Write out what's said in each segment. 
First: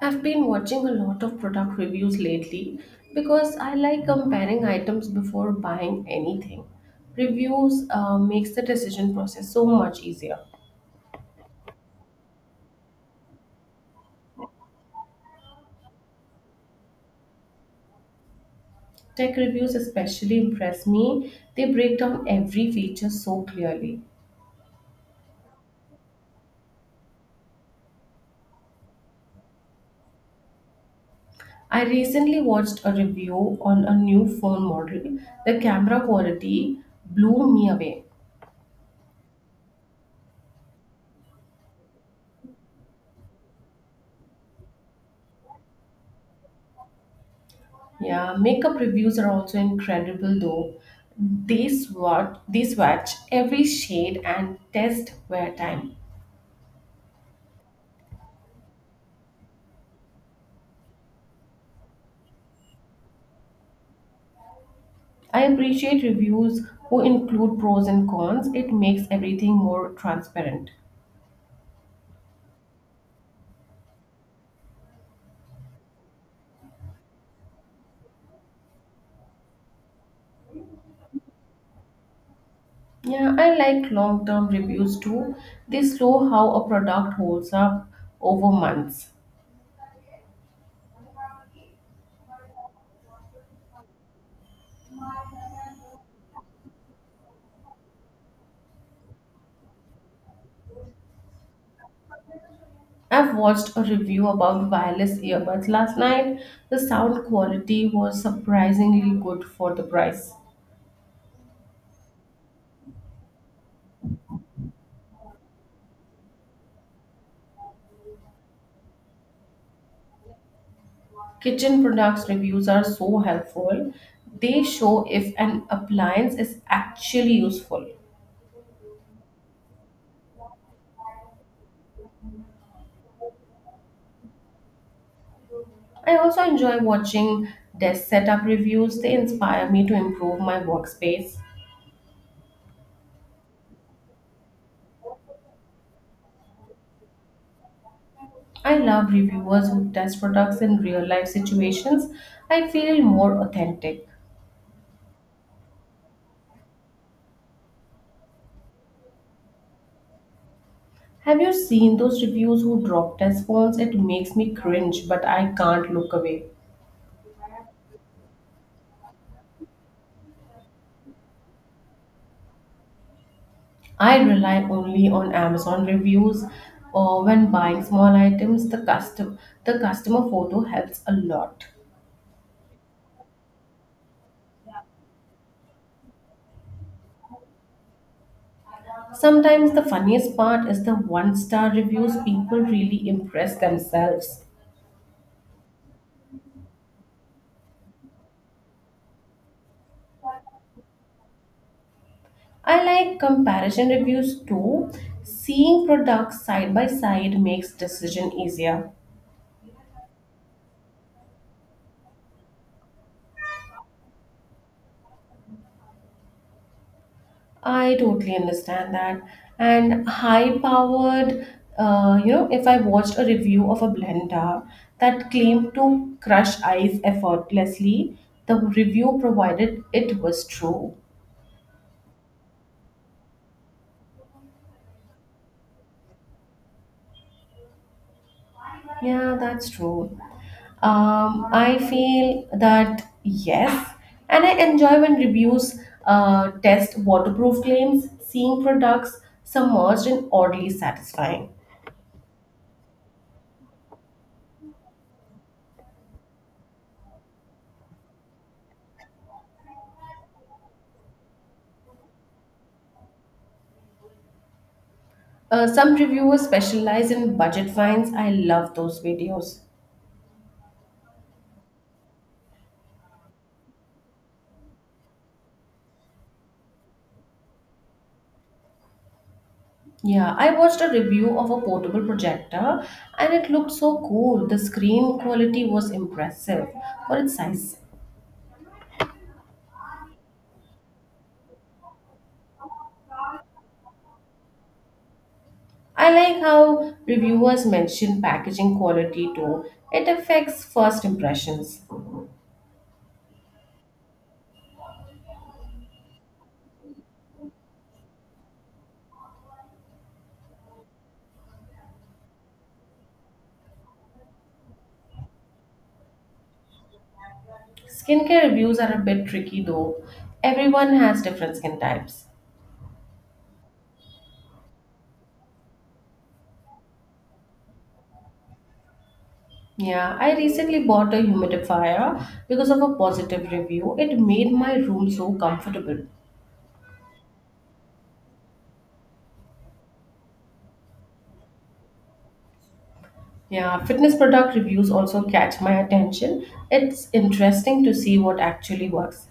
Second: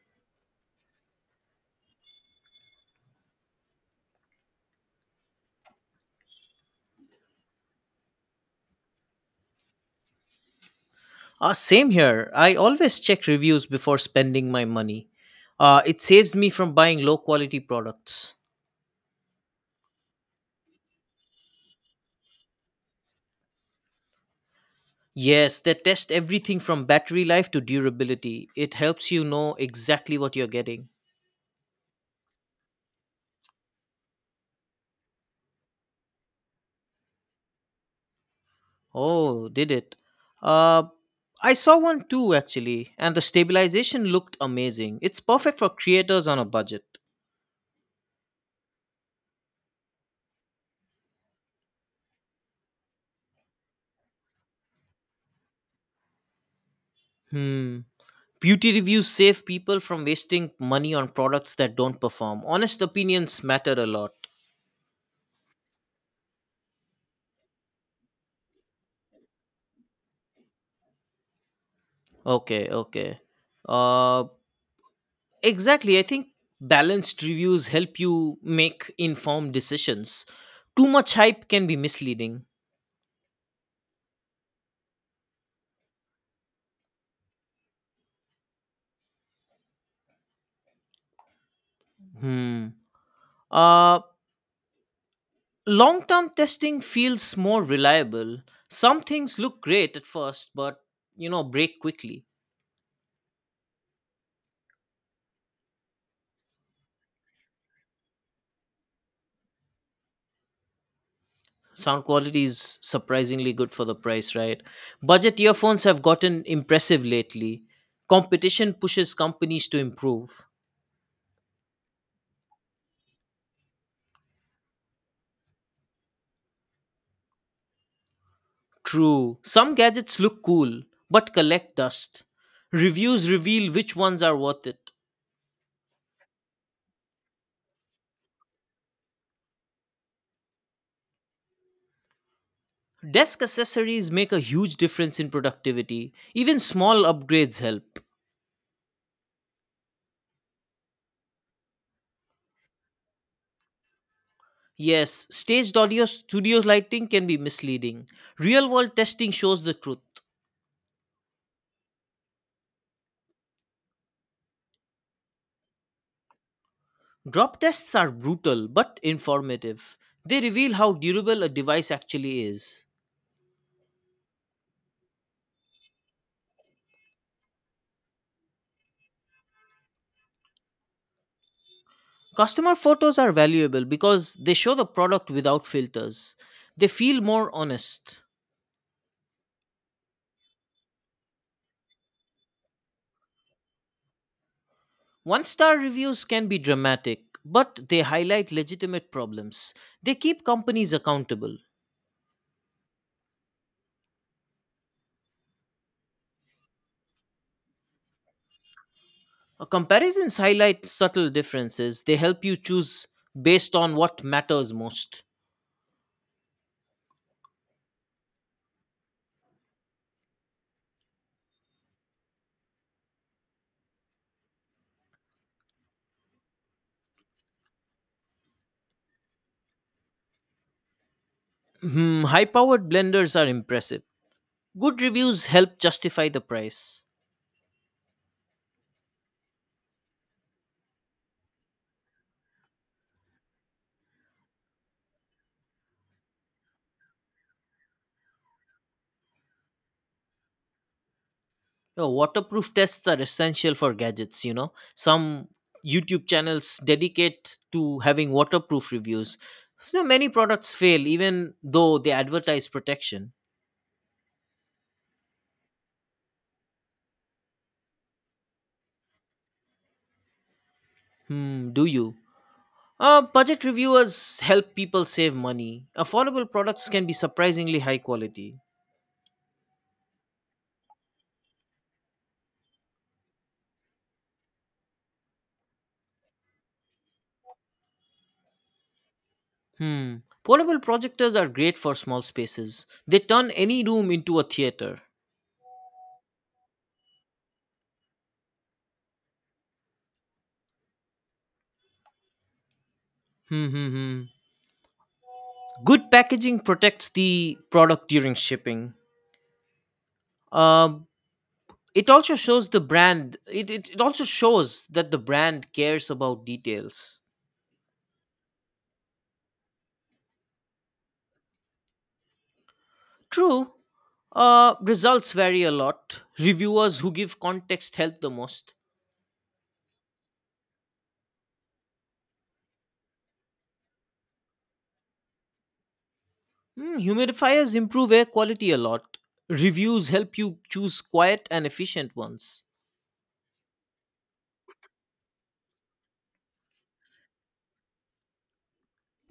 I've been watching a lot of product reviews lately because I like comparing items before buying anything. Reviews makes the decision process so much easier. Same here. I always check reviews before spending my money. It saves me from buying low quality products. Tech reviews especially impress me. They break down every feature so clearly. Yes, they test everything from battery life to durability. It helps you know exactly what you're getting. I recently watched a review on a new phone model. The camera quality blew me away. Oh, did it? Uh, I saw one too, actually, and the stabilization looked amazing. It's perfect for creators on a budget. Yeah, makeup reviews are also incredible though. They swatch every shade and test wear time. Hmm. Beauty reviews save people from wasting money on products that don't perform. Honest opinions matter a lot. I appreciate reviews who include pros and cons. It makes everything more transparent. Okay, okay. Uh, exactly. I think balanced reviews help you make informed decisions. Too much hype can be misleading. Yeah, I like long-term reviews too. They show how a product holds up over months. Hmm. Uh, Long term testing feels more reliable. Some things look great at first, but break quickly. I've watched a review about wireless earbuds last night. The sound quality was surprisingly good for the price. Sound quality is surprisingly good for the price, right? Budget earphones have gotten impressive lately. Competition pushes companies to improve. Kitchen products reviews are so helpful. They show if an appliance is actually useful. True, some gadgets look cool but collect dust. Reviews reveal which ones are worth it. I also enjoy watching desk setup reviews. They inspire me to improve my workspace. Desk accessories make a huge difference in productivity. Even small upgrades help. I love reviewers who test products in real life situations. I feel more authentic. Yes, staged audio studio lighting can be misleading. Real world testing shows the truth. Have you seen those reviews who drop test phones? It makes me cringe, but I can't look away. Drop tests are brutal but informative. They reveal how durable a device actually is. I rely only on Amazon reviews or when buying small items, the customer photo helps a lot. Customer photos are valuable because they show the product without filters. They feel more honest. Sometimes the funniest part is the one star reviews people really impress themselves. One star reviews can be dramatic, but they highlight legitimate problems. They keep companies accountable. I like comparison reviews too. Seeing products side by side makes decision easier. Comparisons highlight subtle differences. They help you choose based on what matters most. I totally understand that. And high powered, if I watched a review of a blender that claimed to crush ice effortlessly, the review provided it was true. Hmm, high powered blenders are impressive. Good reviews help justify the price. Yeah, that's true. I feel that yes, and I enjoy when reviews test waterproof claims, seeing products submerged and oddly satisfying. Waterproof tests are essential for gadgets. Some YouTube channels dedicate to having waterproof reviews. So many products fail even though they advertise protection. Some reviewers specialize in budget finds. I love those videos. Hmm, do you? Budget reviewers help people save money. Affordable products can be surprisingly high quality. Yeah, I watched a review of a portable projector and it looked so cool. The screen quality was impressive for its size. Hmm. Portable projectors are great for small spaces. They turn any room into a theater. I like how reviewers mention packaging quality too. It affects first impressions. Hmm, hmm, hmm. Good packaging protects the product during shipping. Um, it also shows the brand. It also shows that the brand cares about details. Skincare reviews are a bit tricky though. Everyone has different skin types. True. Results vary a lot. Reviewers who give context help the most. Yeah, I recently bought a humidifier because of a positive review. It made my room so comfortable. Hmm, humidifiers improve air quality a lot. Reviews help you choose quiet and efficient ones. Yeah, fitness product reviews also catch my attention. It's interesting to see what actually works.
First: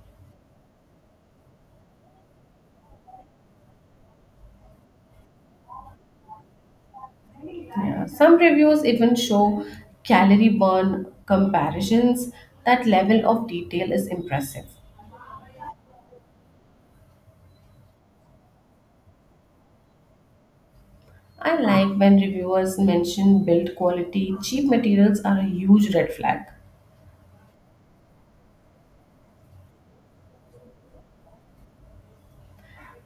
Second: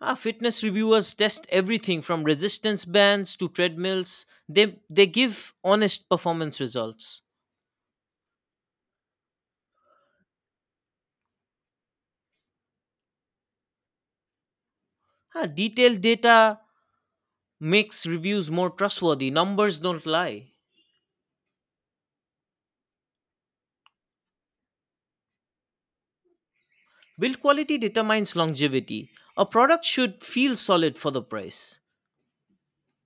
Ah, fitness reviewers test everything from resistance bands to treadmills. They give honest performance results. Yeah, some reviews even show calorie burn comparisons. That level of detail is impressive. Ah, detailed data makes reviews more trustworthy. Numbers don't lie. I like when reviewers mention build quality. Cheap materials are a huge red flag. Build quality determines longevity. A product should feel solid for the price.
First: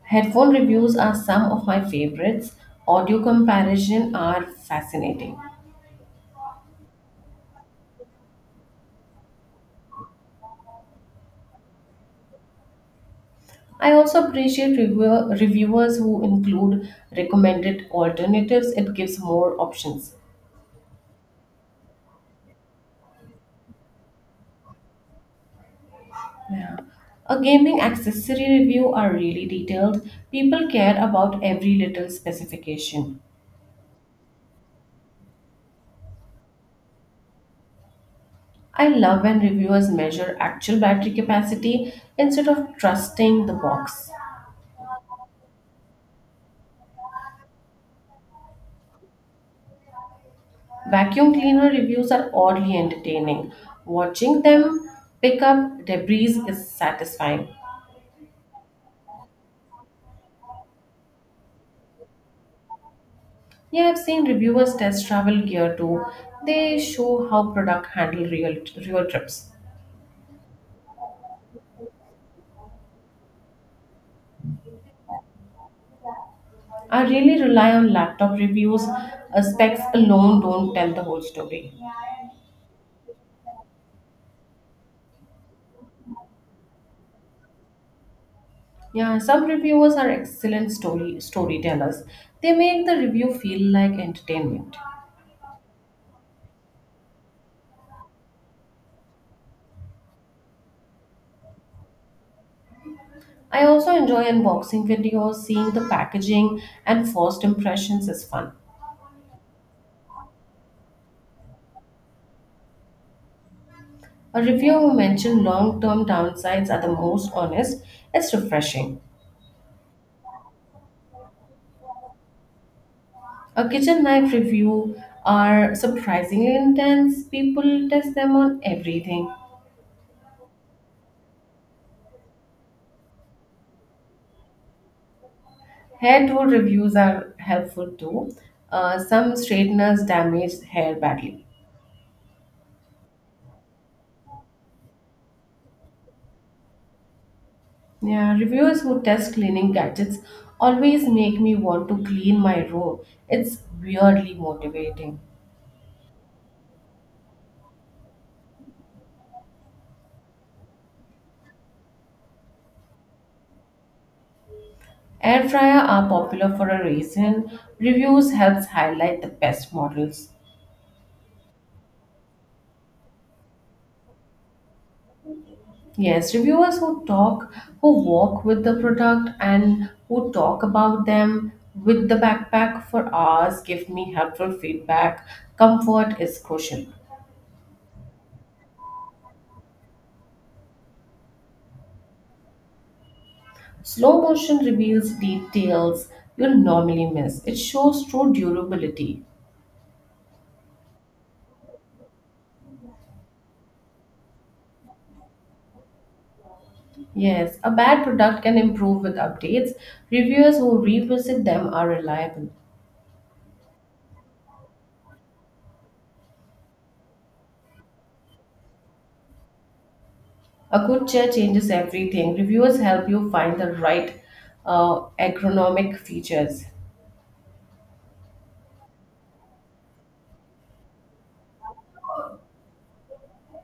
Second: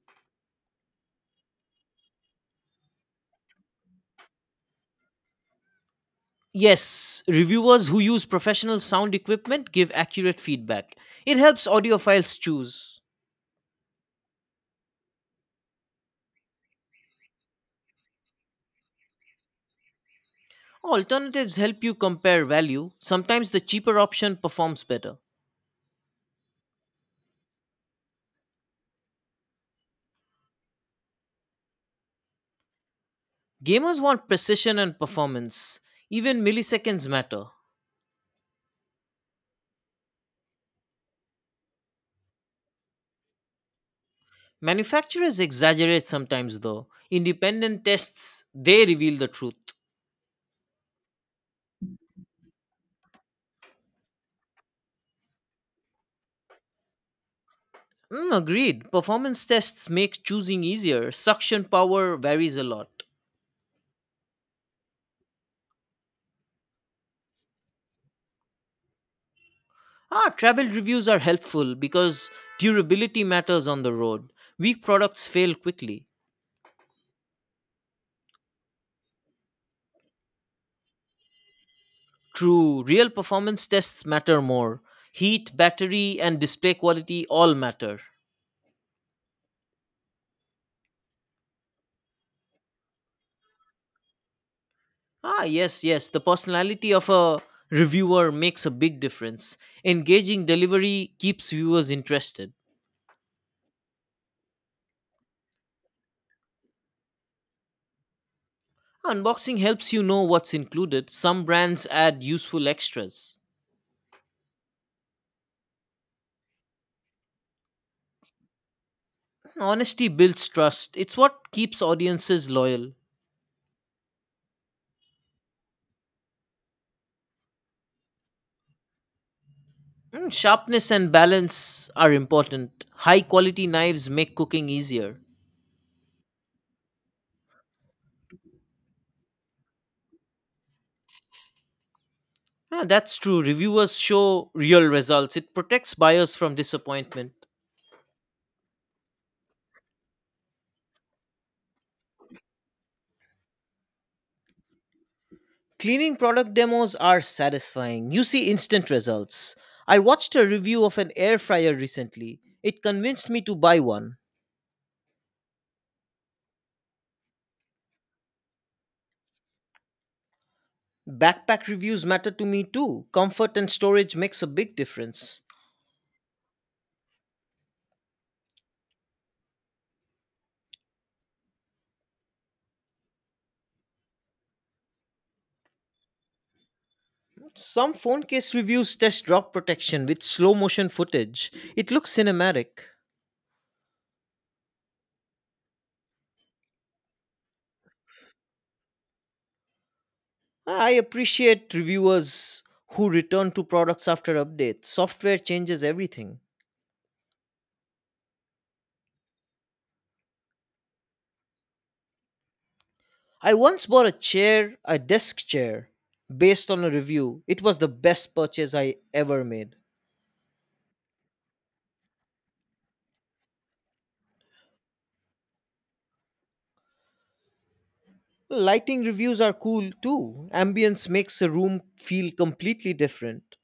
Headphone reviews are some of my favorites. Audio comparison are fascinating. Yes, reviewers who use professional sound equipment give accurate feedback. It helps audiophiles choose. I also appreciate reviewers who include recommended alternatives. It gives more options. Alternatives help you compare value. Sometimes the cheaper option performs better. Yeah. A gaming accessory review are really detailed. People care about every little specification. Gamers want precision and performance. Even milliseconds matter. I love when reviewers measure actual battery capacity instead of trusting the box. Manufacturers exaggerate sometimes though. Independent tests, they reveal the truth. Vacuum cleaner reviews are oddly entertaining. Watching them pick up debris is satisfying. Mm, agreed. Performance tests make choosing easier. Suction power varies a lot. Yeah, I've seen reviewers test travel gear too. They show how product handle real trips. Ah, travel reviews are helpful because durability matters on the road. Weak products fail quickly. I really rely on laptop reviews. Specs alone don't tell the whole story. True, real performance tests matter more. Heat, battery, and display quality all matter. Yeah, some reviewers are excellent storytellers. They make the review feel like entertainment. Ah, yes, yes, the personality of a reviewer makes a big difference. Engaging delivery keeps viewers interested. I also enjoy unboxing videos, seeing the packaging and first impressions is fun. Unboxing helps you know what's included. Some brands add useful extras. A reviewer who mentioned long-term downsides are the most honest. It's refreshing. Honesty builds trust. It's what keeps audiences loyal. A kitchen knife review are surprisingly intense. People test them on everything. Mm, sharpness and balance are important. High quality knives make cooking easier. Hair tool reviews are helpful too. Some straighteners damage hair badly. Ah, that's true. Reviewers show real results. It protects buyers from disappointment. Yeah, reviewers who test cleaning gadgets always make me want to clean my room. It's weirdly motivating. Cleaning product demos are satisfying. You see instant results. I watched a review of an air fryer recently. It convinced me to buy one. Air fryer are popular for a reason. Reviews helps highlight the best models. Backpack reviews matter to me too. Comfort and storage makes a big difference. Yes, who walk with the product and who talk about them with the backpack for hours give me helpful feedback. Comfort is crucial. Some phone case reviews test drop protection with slow motion footage. It looks cinematic. Slow motion reveals details you'll normally miss. It shows true durability. Ah, I appreciate reviewers who return to products after updates. Software changes everything. Yes, a bad product can improve with updates. Reviewers who revisit them are reliable. I once bought a chair, a desk chair, based on a review. It was the best purchase I ever made. A good chair changes everything. Reviewers help you find the right ergonomic features. Lighting reviews are cool too. Ambience makes a room feel completely different.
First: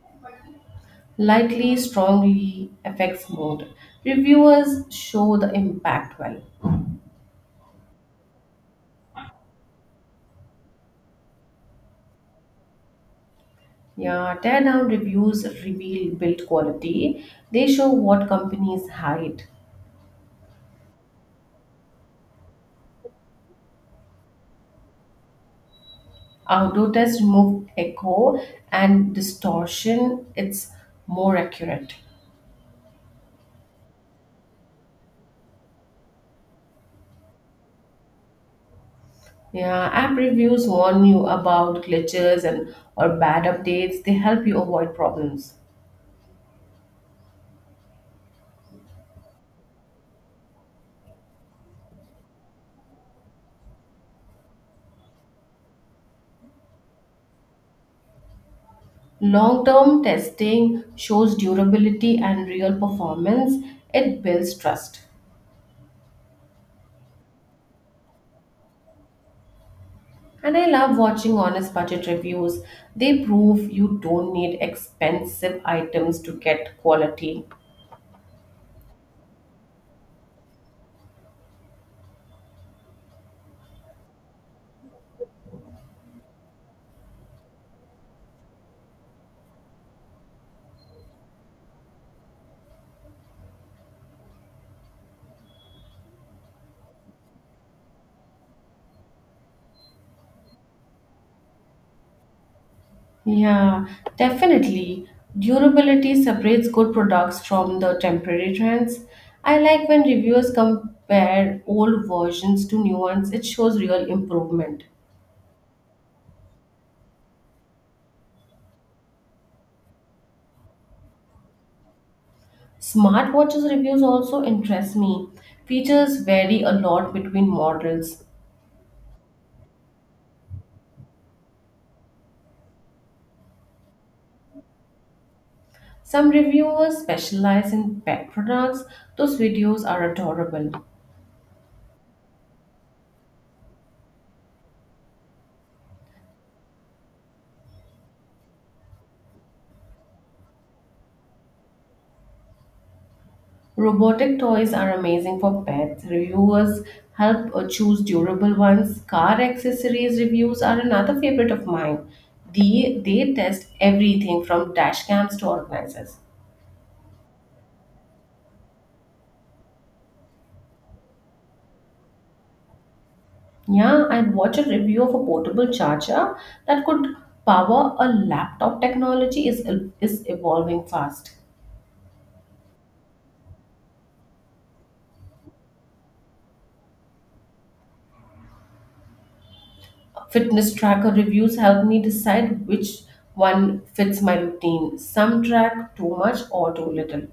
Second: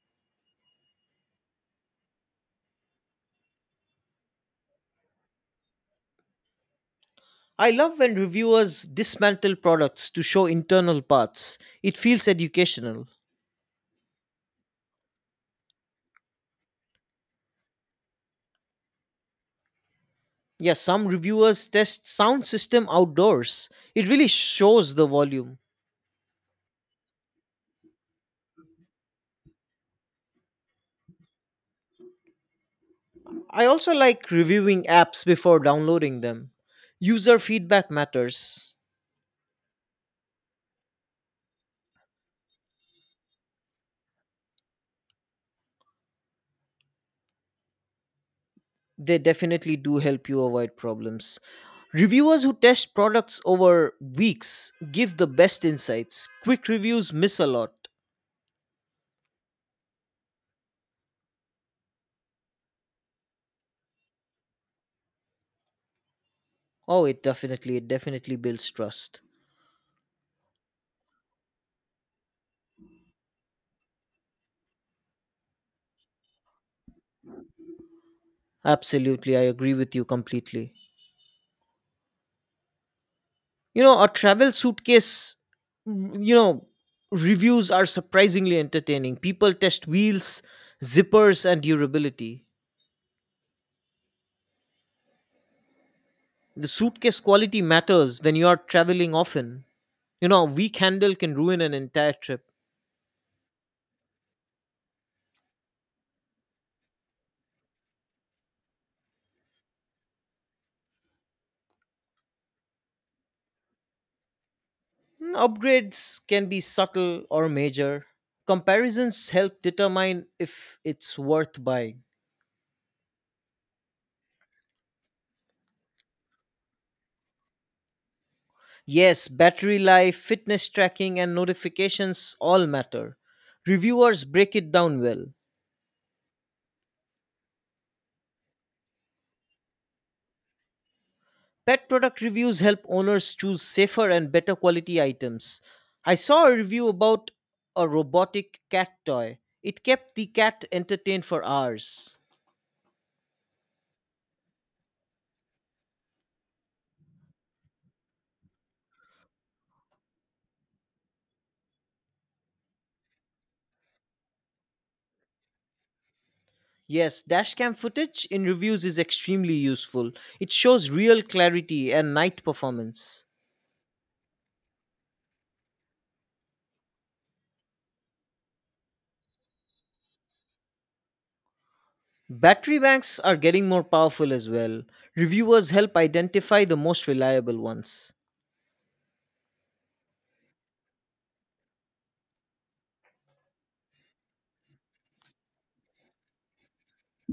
Likely strongly affects mood. Reviewers show the impact well. I love when reviewers dismantle products to show internal parts. It feels educational. Yeah, teardown reviews reveal build quality. They show what companies hide. Yes, some reviewers test sound system outdoors. It really shows the volume. Outdoor tests remove echo and distortion. It's more accurate. I also like reviewing apps before downloading them. User feedback matters. Yeah, app reviews warn you about glitches and or bad updates. They help you avoid problems. They definitely do help you avoid problems. Reviewers who test products over weeks give the best insights. Quick reviews miss a lot. Long-term testing shows durability and real performance. It builds trust. Oh, it definitely builds trust. And I love watching honest budget reviews. They prove you don't need expensive items to get quality. Absolutely, I agree with you completely. A travel suitcase, mm, you know, reviews are surprisingly entertaining. People test wheels, zippers, and durability. The suitcase quality matters when you are traveling often. A weak handle can ruin an entire trip. Yeah, definitely. Durability separates good products from the temporary trends. I like when reviewers compare old versions to new ones, it shows real improvement. Mm, upgrades can be subtle or major. Comparisons help determine if it's worth buying. Smartwatches reviews also interest me. Features vary a lot between models. Yes, battery life, fitness tracking, and notifications all matter. Reviewers break it down well. Some reviewers specialize in pet products. Those videos are adorable. Pet product reviews help owners choose safer and better quality items. I saw a review about a robotic cat toy. It kept the cat entertained for hours. Robotic toys are amazing for pets. Reviewers help choose durable ones. Car accessories reviews are another favorite of mine. They test everything from dash cams to organizers. Yes, dashcam footage in reviews is extremely useful. It shows real clarity and night performance. Yeah, I watched a review of a portable charger that could power a laptop. Technology is evolving fast. Battery banks are getting more powerful as well. Reviewers help identify the most reliable ones. Fitness tracker reviews help me decide which one fits my routine. Some track too much or too little.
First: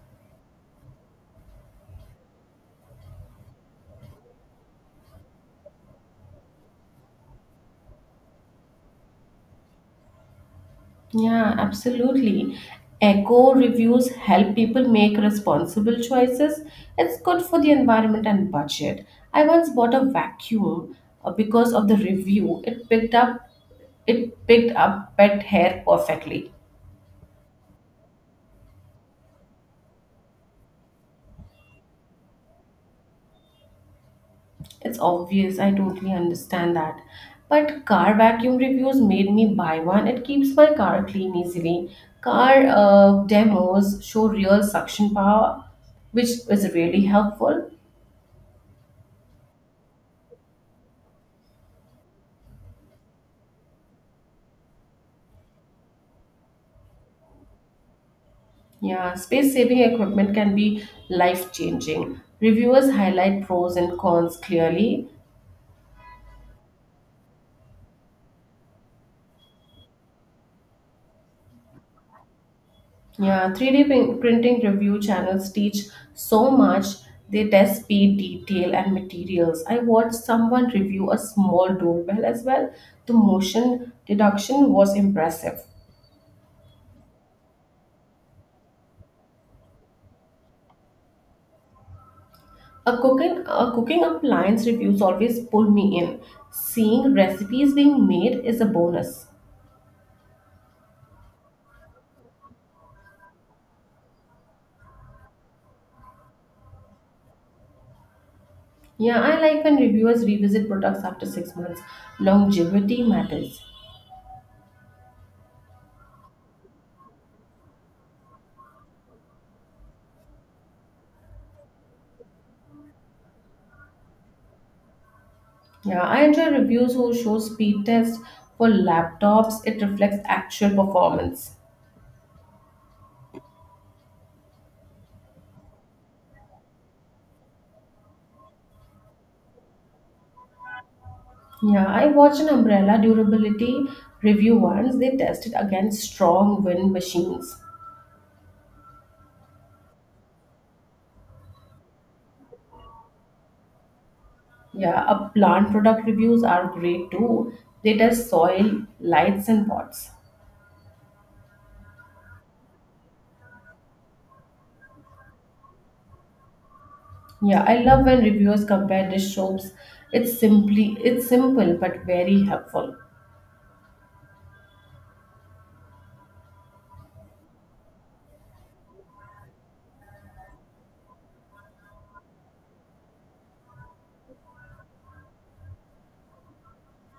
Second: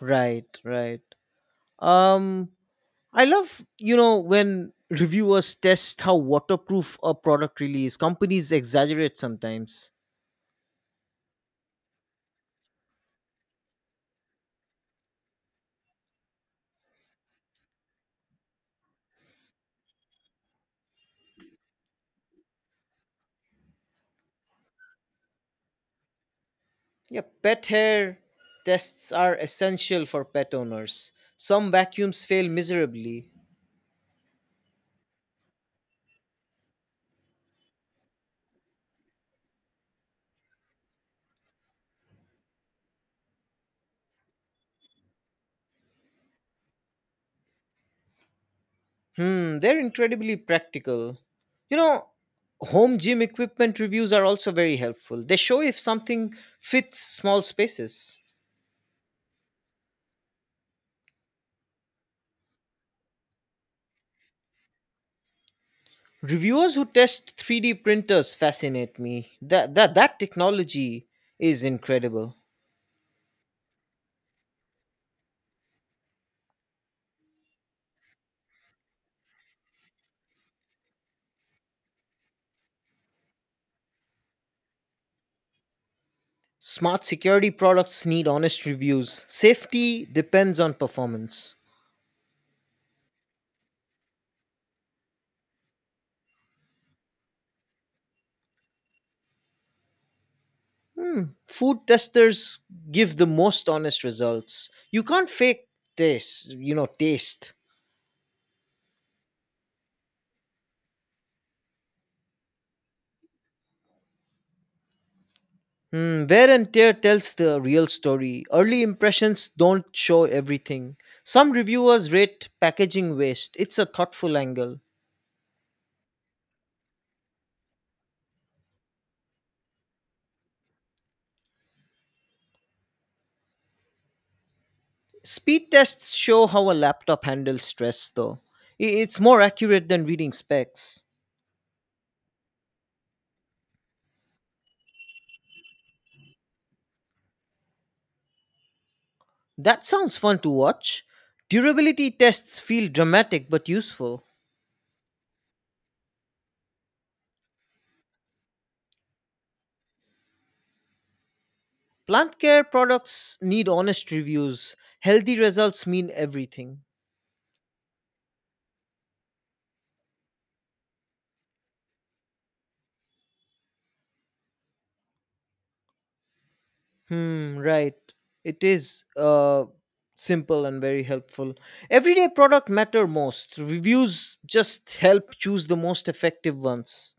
Right, right. Um I love, when reviewers test how waterproof a product really is. Companies exaggerate sometimes. Yeah, absolutely. Eco reviews help people make responsible choices. It's good for the environment and budget. I once bought a vacuum because of the review. It picked up pet hair perfectly. Yeah, pet hair tests are essential for pet owners. Some vacuums fail miserably. It's obvious, I totally understand that. But car vacuum reviews made me buy one. It keeps my car clean easily. Car demos show real suction power, which is really helpful. Hmm, they're incredibly practical. You know, Home gym equipment reviews are also very helpful. They show if something fits small spaces. Yeah, space saving equipment can be life changing. Reviewers highlight pros and cons clearly. Reviewers who test 3D printers fascinate me. That technology is incredible. Yeah, 3D printing review channels teach so much. They test speed, detail, and materials. I watched someone review a small doorbell as well. The motion deduction was impressive. Smart security products need honest reviews. Safety depends on performance. A cooking appliance reviews always pull me in. Seeing recipes being made is a bonus. Hmm. Food testers give the most honest results. You can't fake taste. Yeah, I like when reviewers revisit products after 6 months. Longevity matters. Hmm, wear and tear tells the real story. Early impressions don't show everything. Some reviewers rate packaging waste. It's a thoughtful angle. Yeah, I enjoy reviews who show speed tests for laptops. It reflects actual performance. Speed tests show how a laptop handles stress, though. It's more accurate than reading specs. Yeah, I watched an umbrella durability review once. They tested against strong wind machines. That sounds fun to watch. Durability tests feel dramatic but useful. Yeah, a plant product reviews are great too. They test soil, lights, and pots. Plant care products need honest reviews. Healthy results mean everything. Yeah, I love when reviewers compare dish soaps. It's simple but very helpful. Hmm, right. It is simple and very helpful. Everyday product matter most. Reviews just help choose the most effective ones.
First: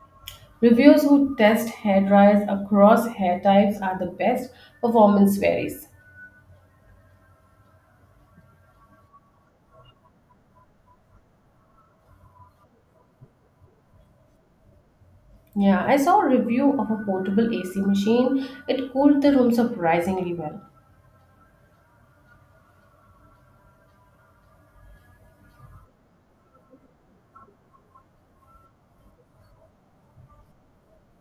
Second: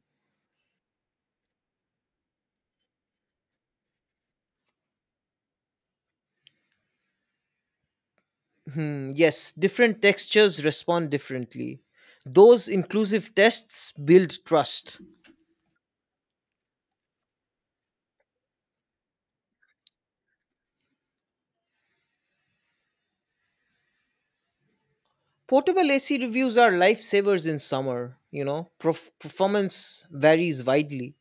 Reviewers who test hair dryers across hair types are the best. Performance varies. Hmm, yes, different textures respond differently. Those inclusive tests build trust. Yeah, I saw a review of a portable AC machine. It cooled the room surprisingly well. Portable AC reviews are lifesavers in summer. Performance varies widely.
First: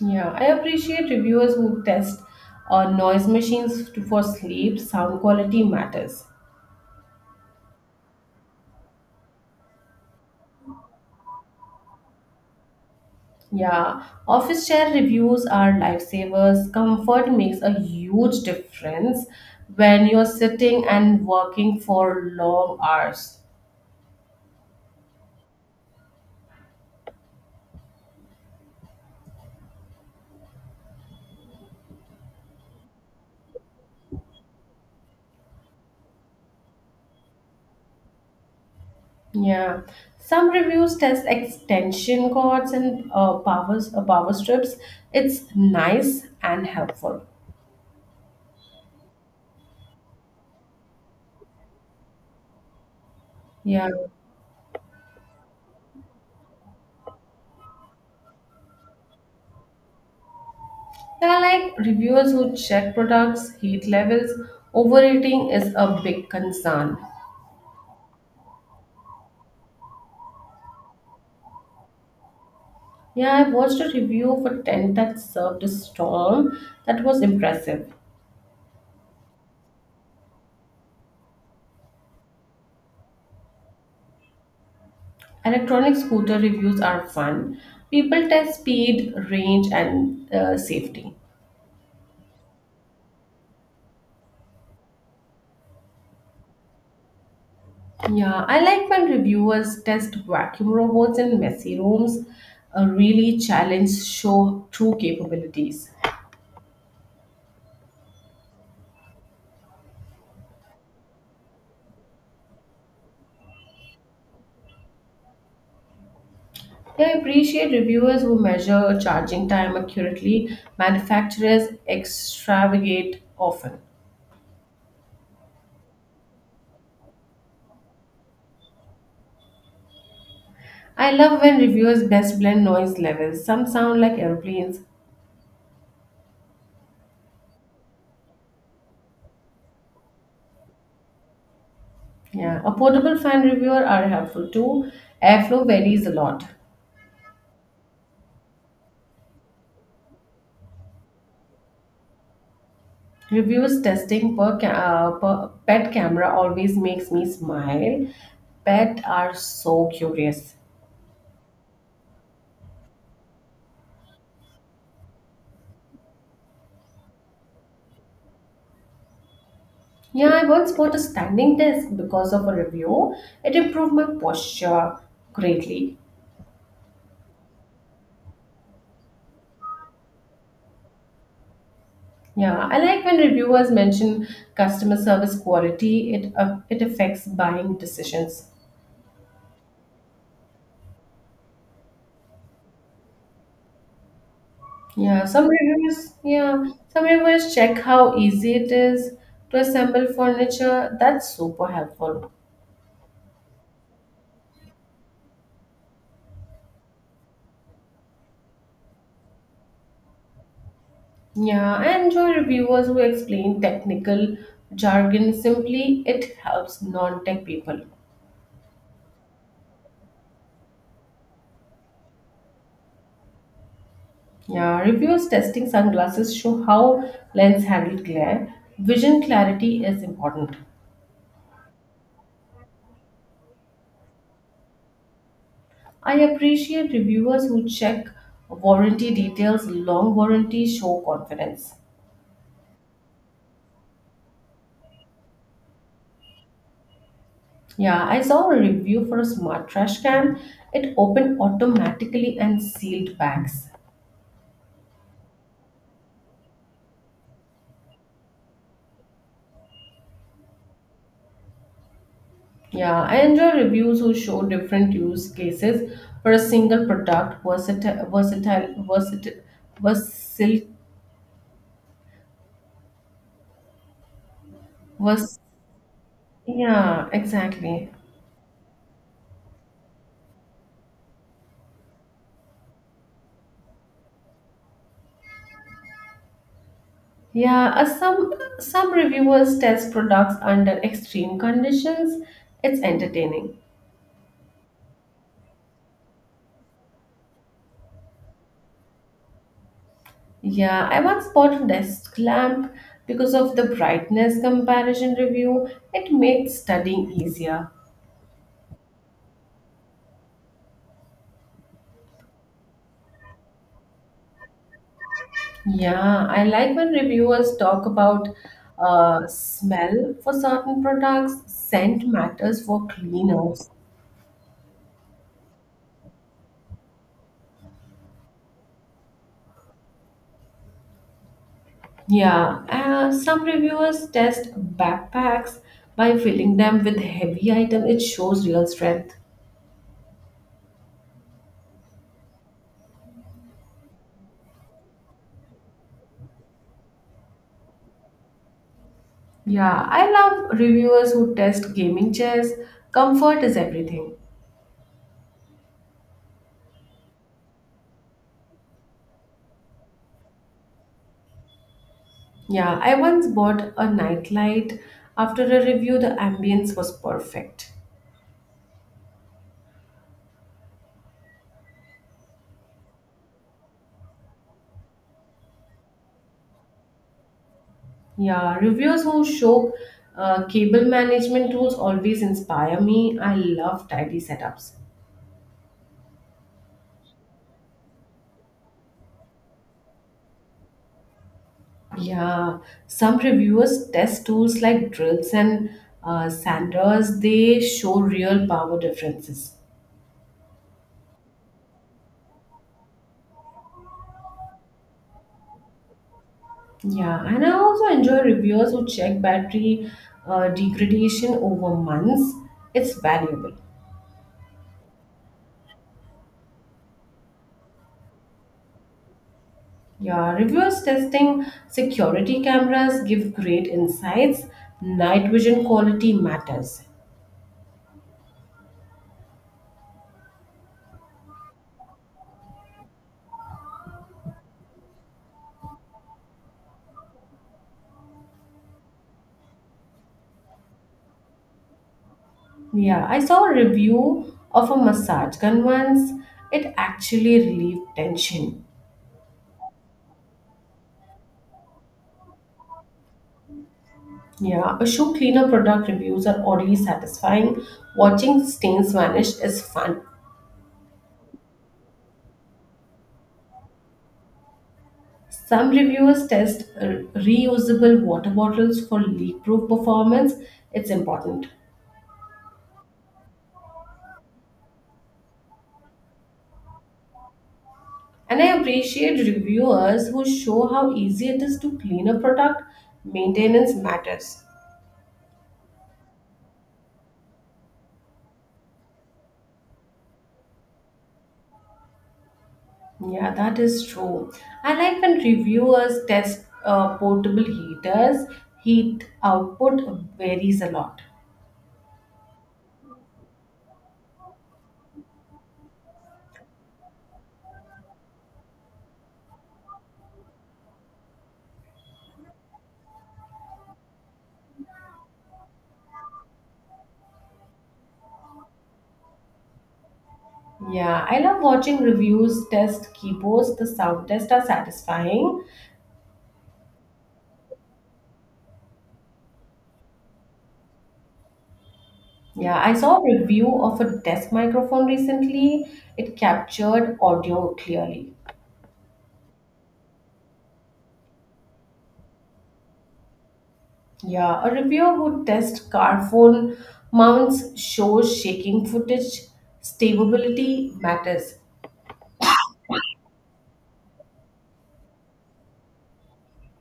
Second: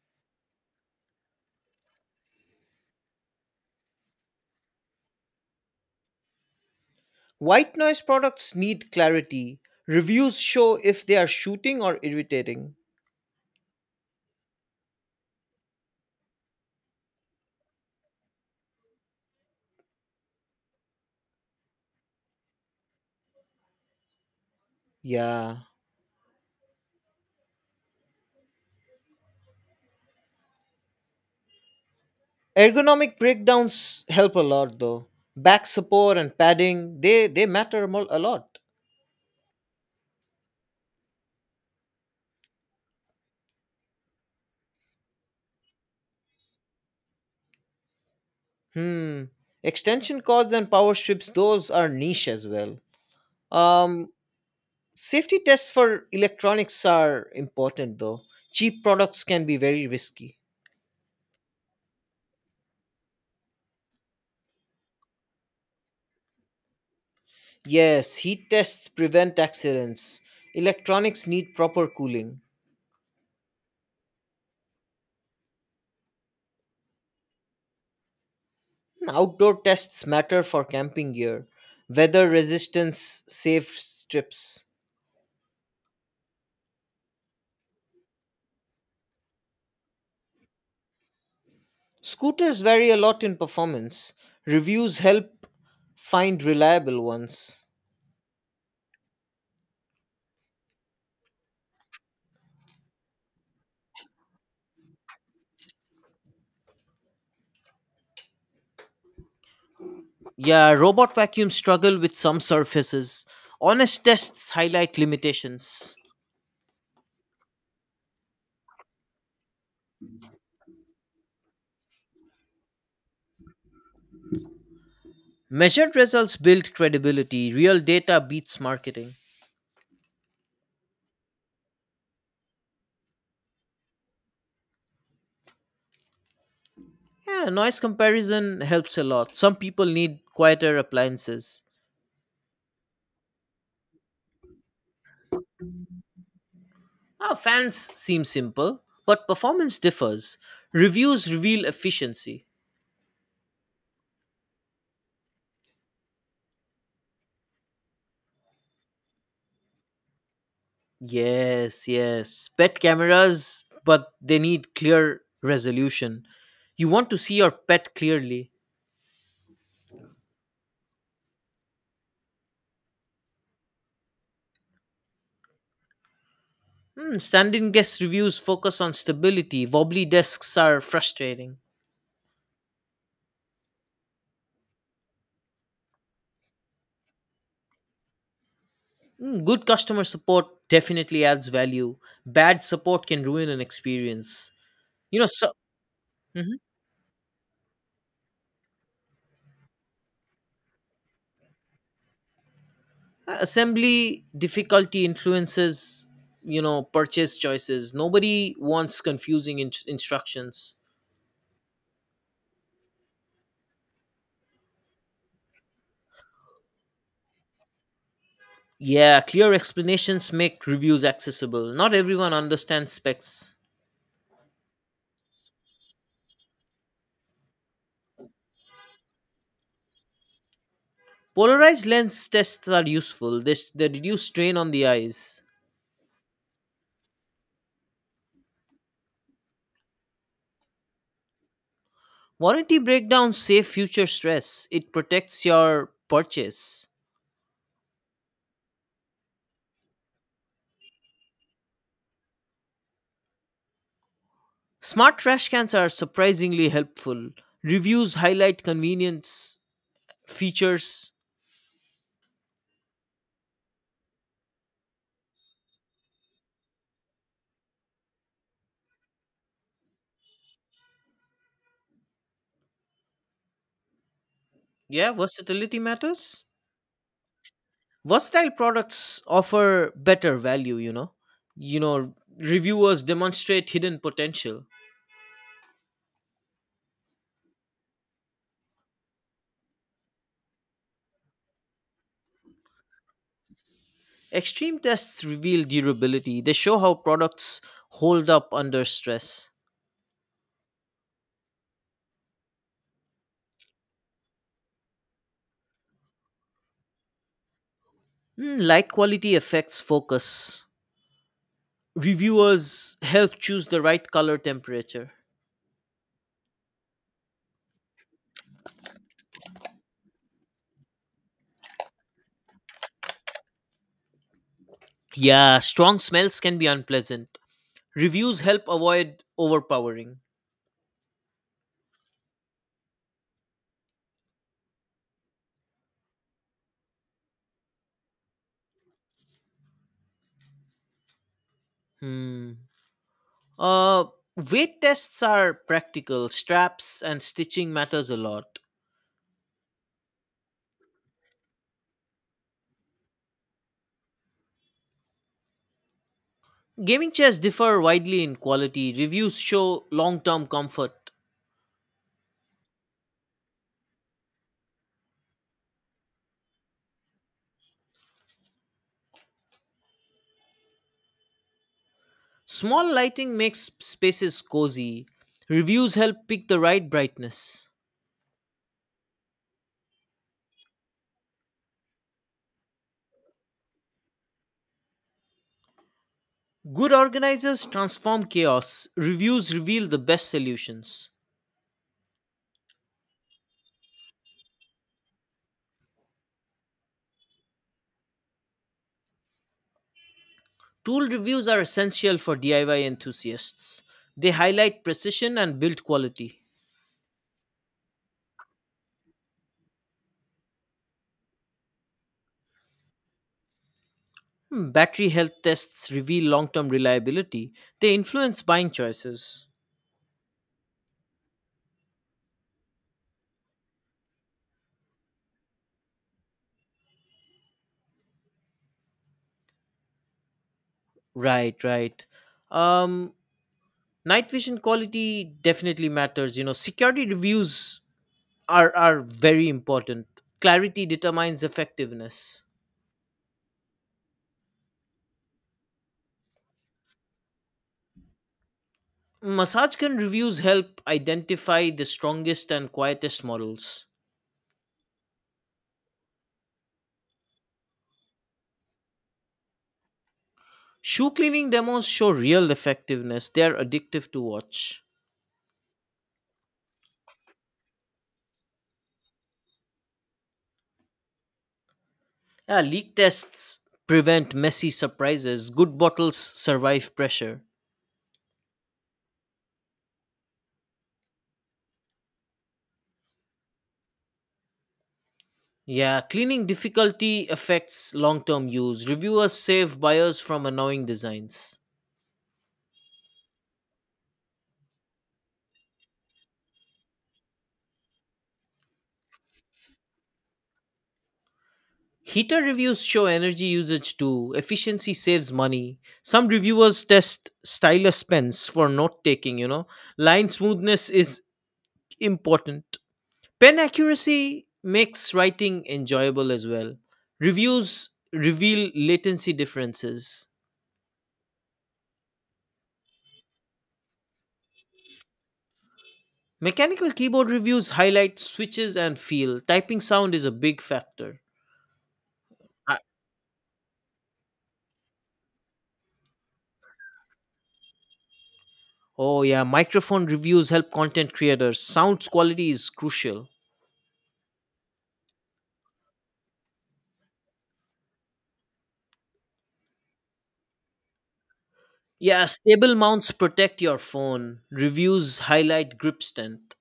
Yeah, I appreciate reviewers who test noise machines for sleep. Sound quality matters. White noise products need clarity. Reviews show if they are shooting or irritating. Yeah, office chair reviews are lifesavers. Comfort makes a huge difference when you're sitting and working for long hours. Yeah. Ergonomic breakdowns help a lot though. Back support and padding, they matter a lot. Yeah, some reviews test extension cords and power strips. It's nice and helpful. Hmm. Extension cords and power strips, those are niche as well. Yeah, Um, Safety tests for electronics are important though. Cheap products can be very risky. there are like reviewers who check products, heat levels. Overeating is a big concern. Yes, heat tests prevent accidents. Electronics need proper cooling. Yeah, I watched a review of a tent that served a storm. That was impressive. Outdoor tests matter for camping gear. Weather resistance safe strips. Electronic scooter reviews are fun. People test speed, range, and safety. Scooters vary a lot in performance. Reviews help find reliable ones. Yeah, I like when reviewers test vacuum robots in messy rooms, really challenge show true capabilities. Yeah, robot vacuums struggle with some surfaces. Honest tests highlight limitations. Yeah, I appreciate reviewers who measure charging time accurately. Manufacturers extravagate often. Measured results build credibility. Real data beats marketing. I love when reviewers best blend noise levels. Some sound like airplanes. Yeah, noise comparison helps a lot. Some people need quieter appliances. Yeah, a portable fan reviewer are helpful too. Airflow varies a lot. Ah, fans seem simple, but performance differs. Reviews reveal efficiency. Reviews testing per pet camera always makes me smile. Pet are so curious. Yes, yes. Pet cameras, but they need clear resolution. You want to see your pet clearly. Yeah, I once bought a standing desk because of a review. It improved my posture greatly. Hmm, standing desk reviews focus on stability. Wobbly desks are frustrating. Yeah, I like when reviewers mention customer service quality. It affects buying decisions. Hmm, good customer support definitely adds value. Bad support can ruin an experience. You Yeah, know, some so. reviewers, Mhm. yeah, some reviewers check how easy it is to assemble furniture. That's super helpful. Assembly difficulty influences purchase choices. Nobody wants confusing instructions. Yeah, I enjoy reviewers who explain technical jargon simply. It helps non-tech people. Yeah, clear explanations make reviews accessible. Not everyone understands specs. Yeah, reviewers testing sunglasses show how lens handle glare. Vision clarity is important. Polarized lens tests are useful. They reduce strain on the eyes. I appreciate reviewers who check warranty details. Long warranties show confidence. Warranty breakdowns save future stress. It protects your purchase. Yeah, I saw a review for a smart trash can. It opened automatically and sealed bags. Smart trash cans are surprisingly helpful. Reviews highlight convenience features. Yeah, I enjoy reviews who show different use cases for a single product, versil, Yeah, vers, versatility matters. yeah, exactly. Versatile products offer better value. Reviewers demonstrate hidden potential. Yeah, some reviewers test products under extreme conditions. It's entertaining. Extreme tests reveal durability. They show how products hold up under stress. Yeah, I once bought a desk lamp because of the brightness comparison review. It made studying easier. Mm, light quality affects focus. Reviewers help choose the right color temperature. Yeah, I like when reviewers talk about smell for certain products, scent matters for cleaners. Yeah, strong smells can be unpleasant. Reviews help avoid overpowering. Yeah, some reviewers test backpacks by filling them with heavy item. It shows real strength. Hmm. Uh, Weight tests are practical. Straps and stitching matters a lot. Yeah, I love reviewers who test gaming chairs. Comfort is everything. Gaming chairs differ widely in quality. Reviews show long-term comfort. Yeah, I once bought a nightlight. After a review, the ambience was perfect. Small lighting makes spaces cozy. Reviews help pick the right brightness. Yeah, reviewers who show cable management tools always inspire me. I love tidy setups. Good organizers transform chaos. Reviews reveal the best solutions. Yeah, some reviewers test tools like drills and sanders. They show real power differences. Tool reviews are essential for DIY enthusiasts. They highlight precision and build quality. Yeah, and I also enjoy reviewers who check battery degradation over months. It's valuable. Hmm, battery health tests reveal long term reliability. They influence buying choices. Yeah, reviewers testing security cameras give great insights. Night vision quality matters. Right, right. Um, Night vision quality definitely matters. Security reviews are very important. Clarity determines effectiveness. Yeah, I saw a review of a massage gun once. It actually relieved tension. MassageCon reviews help identify the strongest and quietest models. Yeah, a shoe cleaner product reviews are oddly satisfying. Watching stains vanish is fun. Shoe cleaning demos show real effectiveness. They are addictive to watch. Some reviewers test reusable water bottles for leak-proof performance. It's important. Yeah, leak tests prevent messy surprises. Good bottles survive pressure. And I appreciate reviewers who show how easy it is to clean a product. Maintenance matters. Yeah, cleaning difficulty affects long term use. Reviewers save buyers from annoying designs. Yeah, that is true. I like when reviewers test portable heaters, heat output varies a lot. Heater reviews show energy usage too. Efficiency saves money. Some reviewers test stylus pens for note taking. Line smoothness is important. Pen accuracy makes writing enjoyable as well. Reviews reveal latency differences. Yeah, I love watching reviews test keyboards. The sound tests are satisfying. Mechanical keyboard reviews highlight switches and feel. Typing sound is a big factor. Yeah, I I- saw a review of a desk microphone recently. It captured audio clearly. Oh, yeah, microphone reviews help content creators. Sound quality is crucial. Yeah, a reviewer who tests car phone mounts shows shaking footage. Stability matters. Yeah, stable mounts protect your phone. Reviews highlight grip strength.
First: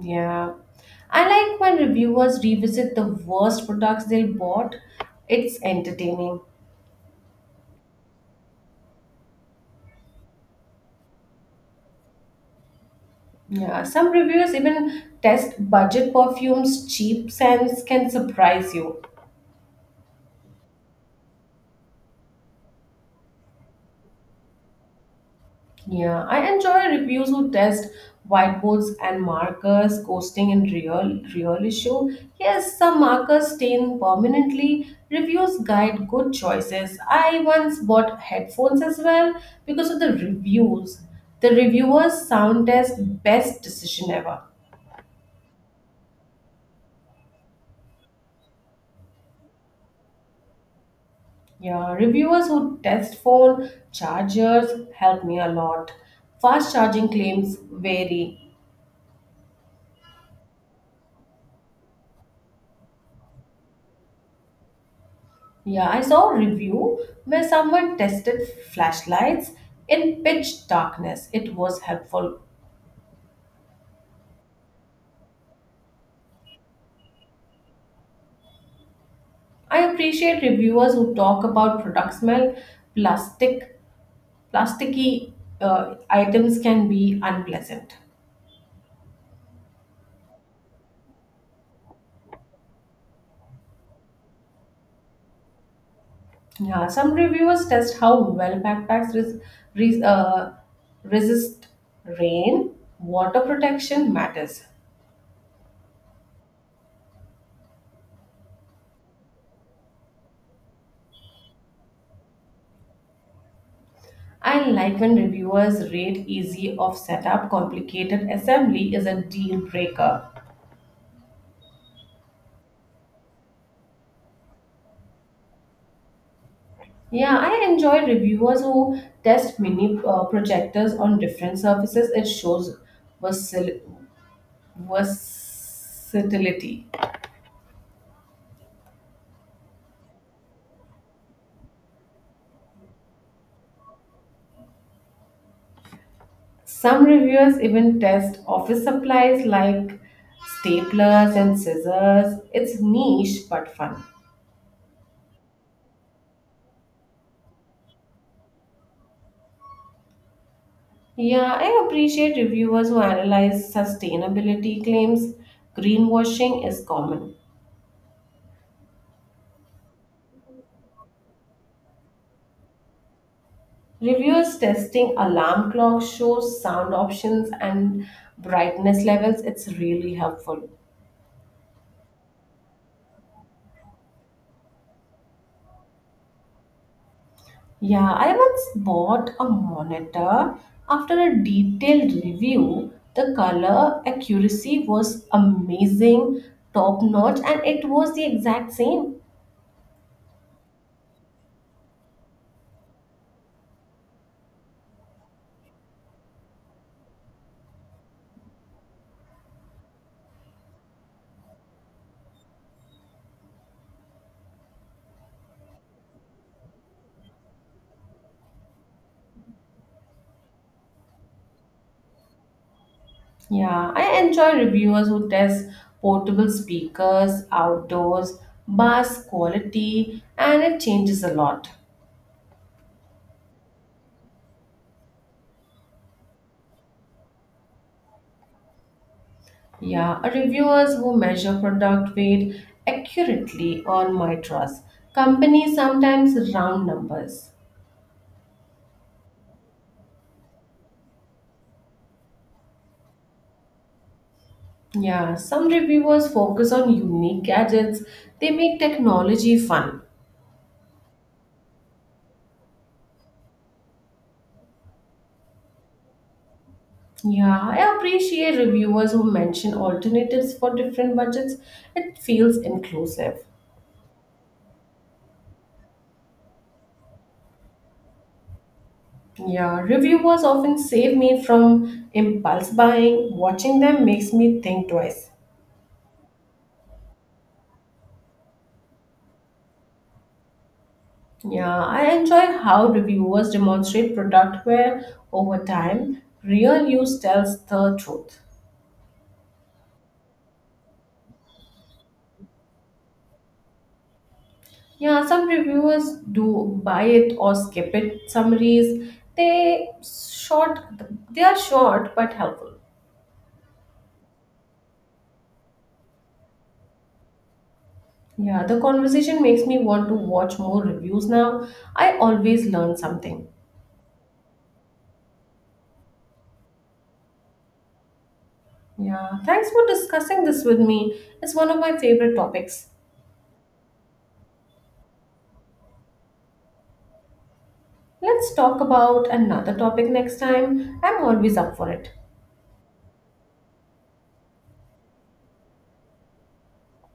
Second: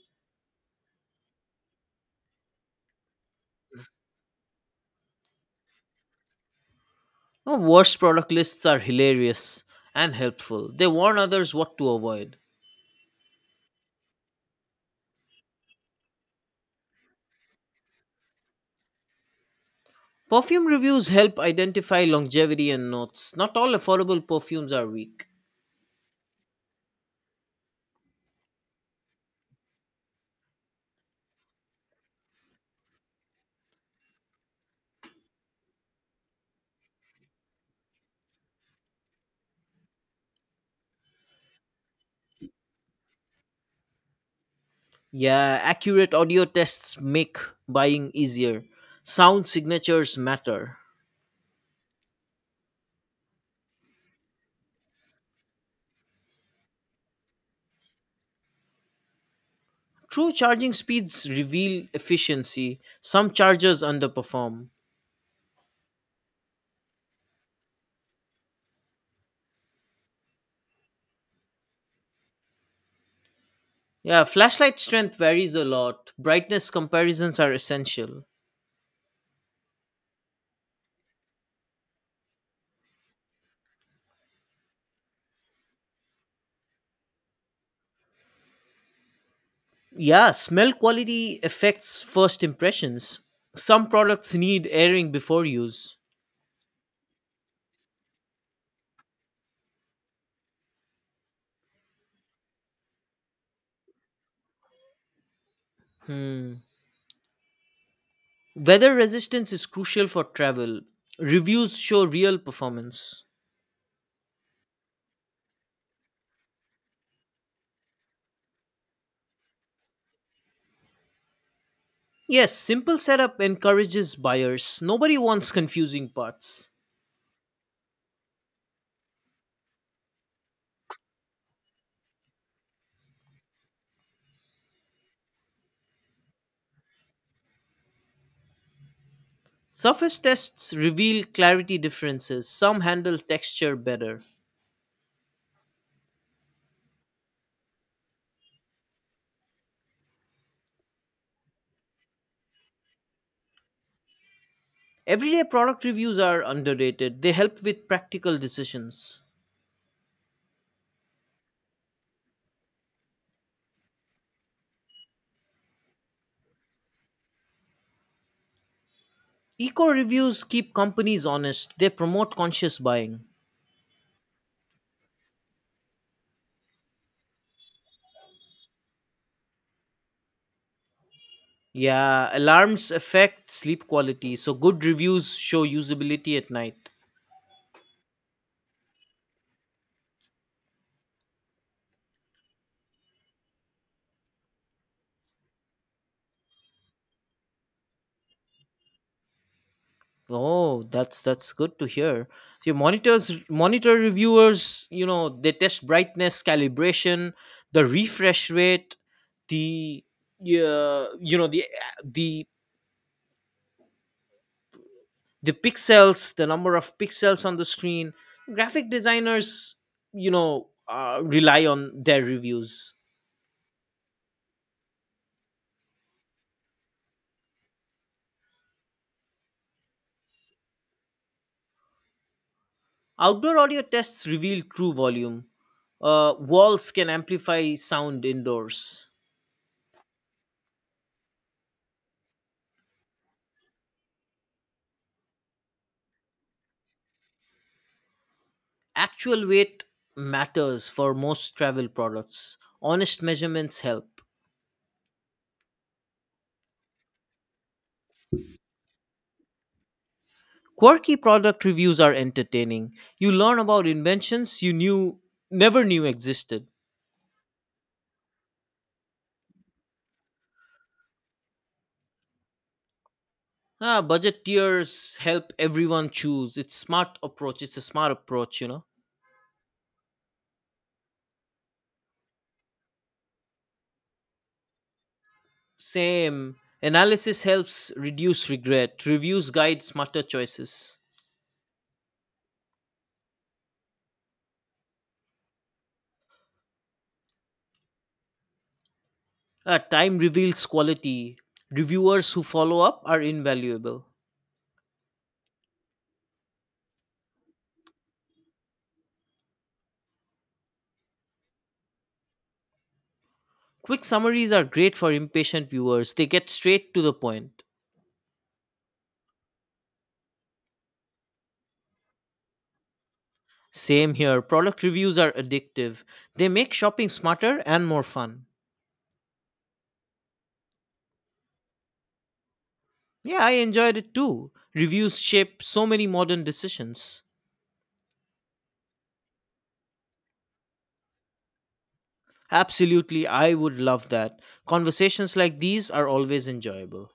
Yeah. I like when reviewers revisit the worst products they bought. It's entertaining. Oh, worst product lists are hilarious and helpful. They warn others what to avoid. Yeah. Some reviewers even test budget perfumes, cheap scents can surprise you. Perfume reviews help identify longevity and notes. Not all affordable perfumes are weak. Yeah, I enjoy reviews who test whiteboards and markers, coasting in real issue. Yes, some markers stain permanently. Reviews guide good choices. I once bought headphones as well because of the reviews. The reviewers sound test best decision ever. Yeah, accurate audio tests make buying easier. Sound signatures matter. Yeah, reviewers who test phone chargers help me a lot. Fast charging claims vary. True charging speeds reveal efficiency. Some chargers underperform. Yeah, I saw a review where someone tested flashlights in pitch darkness. It was helpful. Yeah, flashlight strength varies a lot. Brightness comparisons are essential. I appreciate reviewers who talk about product smell. Plastic, plasticky items can be unpleasant. Yeah, smell quality affects first impressions. Some products need airing before use. Yeah, some reviewers test how well backpacks res- uh, resist rain. Water protection matters. Hmm. Weather resistance is crucial for travel. Reviews show real performance. I like when reviewers rate easy of setup. Complicated assembly is a deal breaker. Yes, simple setup encourages buyers. Nobody wants confusing parts. Yeah, I enjoy reviewers who test mini projectors on different surfaces. It shows versil- versatility. Surface tests reveal clarity differences. Some handle texture better. Some reviewers even test office supplies like staplers and scissors. It's niche but fun. Everyday product reviews are underrated. They help with practical decisions. Yeah, I appreciate reviewers who analyze sustainability claims. Greenwashing is common. Eco reviews keep companies honest. They promote conscious buying. Reviewers testing alarm clock shows, sound options, and brightness levels. It's really helpful. Yeah, alarms affect sleep quality, so good reviews show usability at night. Yeah, I once bought a monitor. After a detailed review, the color accuracy was amazing, top notch, and it was the exact same. Oh, that's good to hear. So your monitor reviewers, they test brightness, calibration, the refresh rate, the yeah, you know, the the pixels the number of pixels on the screen. Graphic designers rely on their reviews. Yeah, I enjoy reviewers who test portable speakers, outdoors, bass quality, and it changes a lot. Outdoor audio tests reveal true volume. Walls can amplify sound indoors. Yeah, reviewers who measure product weight accurately earn my trust. Companies sometimes round numbers. Actual weight matters for most travel products. Honest measurements help. Yeah, some reviewers focus on unique gadgets. They make technology fun. Quirky product reviews are entertaining. You learn about inventions you knew never knew existed. Yeah, I appreciate reviewers who mention alternatives for different budgets. It feels inclusive. Ah, budget tiers help everyone choose. It's smart approach. It's a smart approach. Yeah, reviewers often save me from impulse buying. Watching them makes me think twice. Same analysis helps reduce regret. Reviews guide smarter choices. Yeah, I enjoy how reviewers demonstrate product where over time real use tells the truth. Ah, time reveals quality. Reviewers who follow up are invaluable. Yeah, some reviewers do buy it or skip it. Summaries, they short they are short but helpful. Quick summaries are great for impatient viewers. They get straight to the point. Yeah, the conversation makes me want to watch more reviews now. I always learn something. Same here. Product reviews are addictive. They make shopping smarter and more fun. Yeah, thanks for discussing this with me. It's one of my favorite topics. Yeah, I enjoyed it too. Reviews shape so many modern decisions. Let's talk about another topic next time. I'm always up for it. Absolutely, I would love that. Conversations like these are always enjoyable.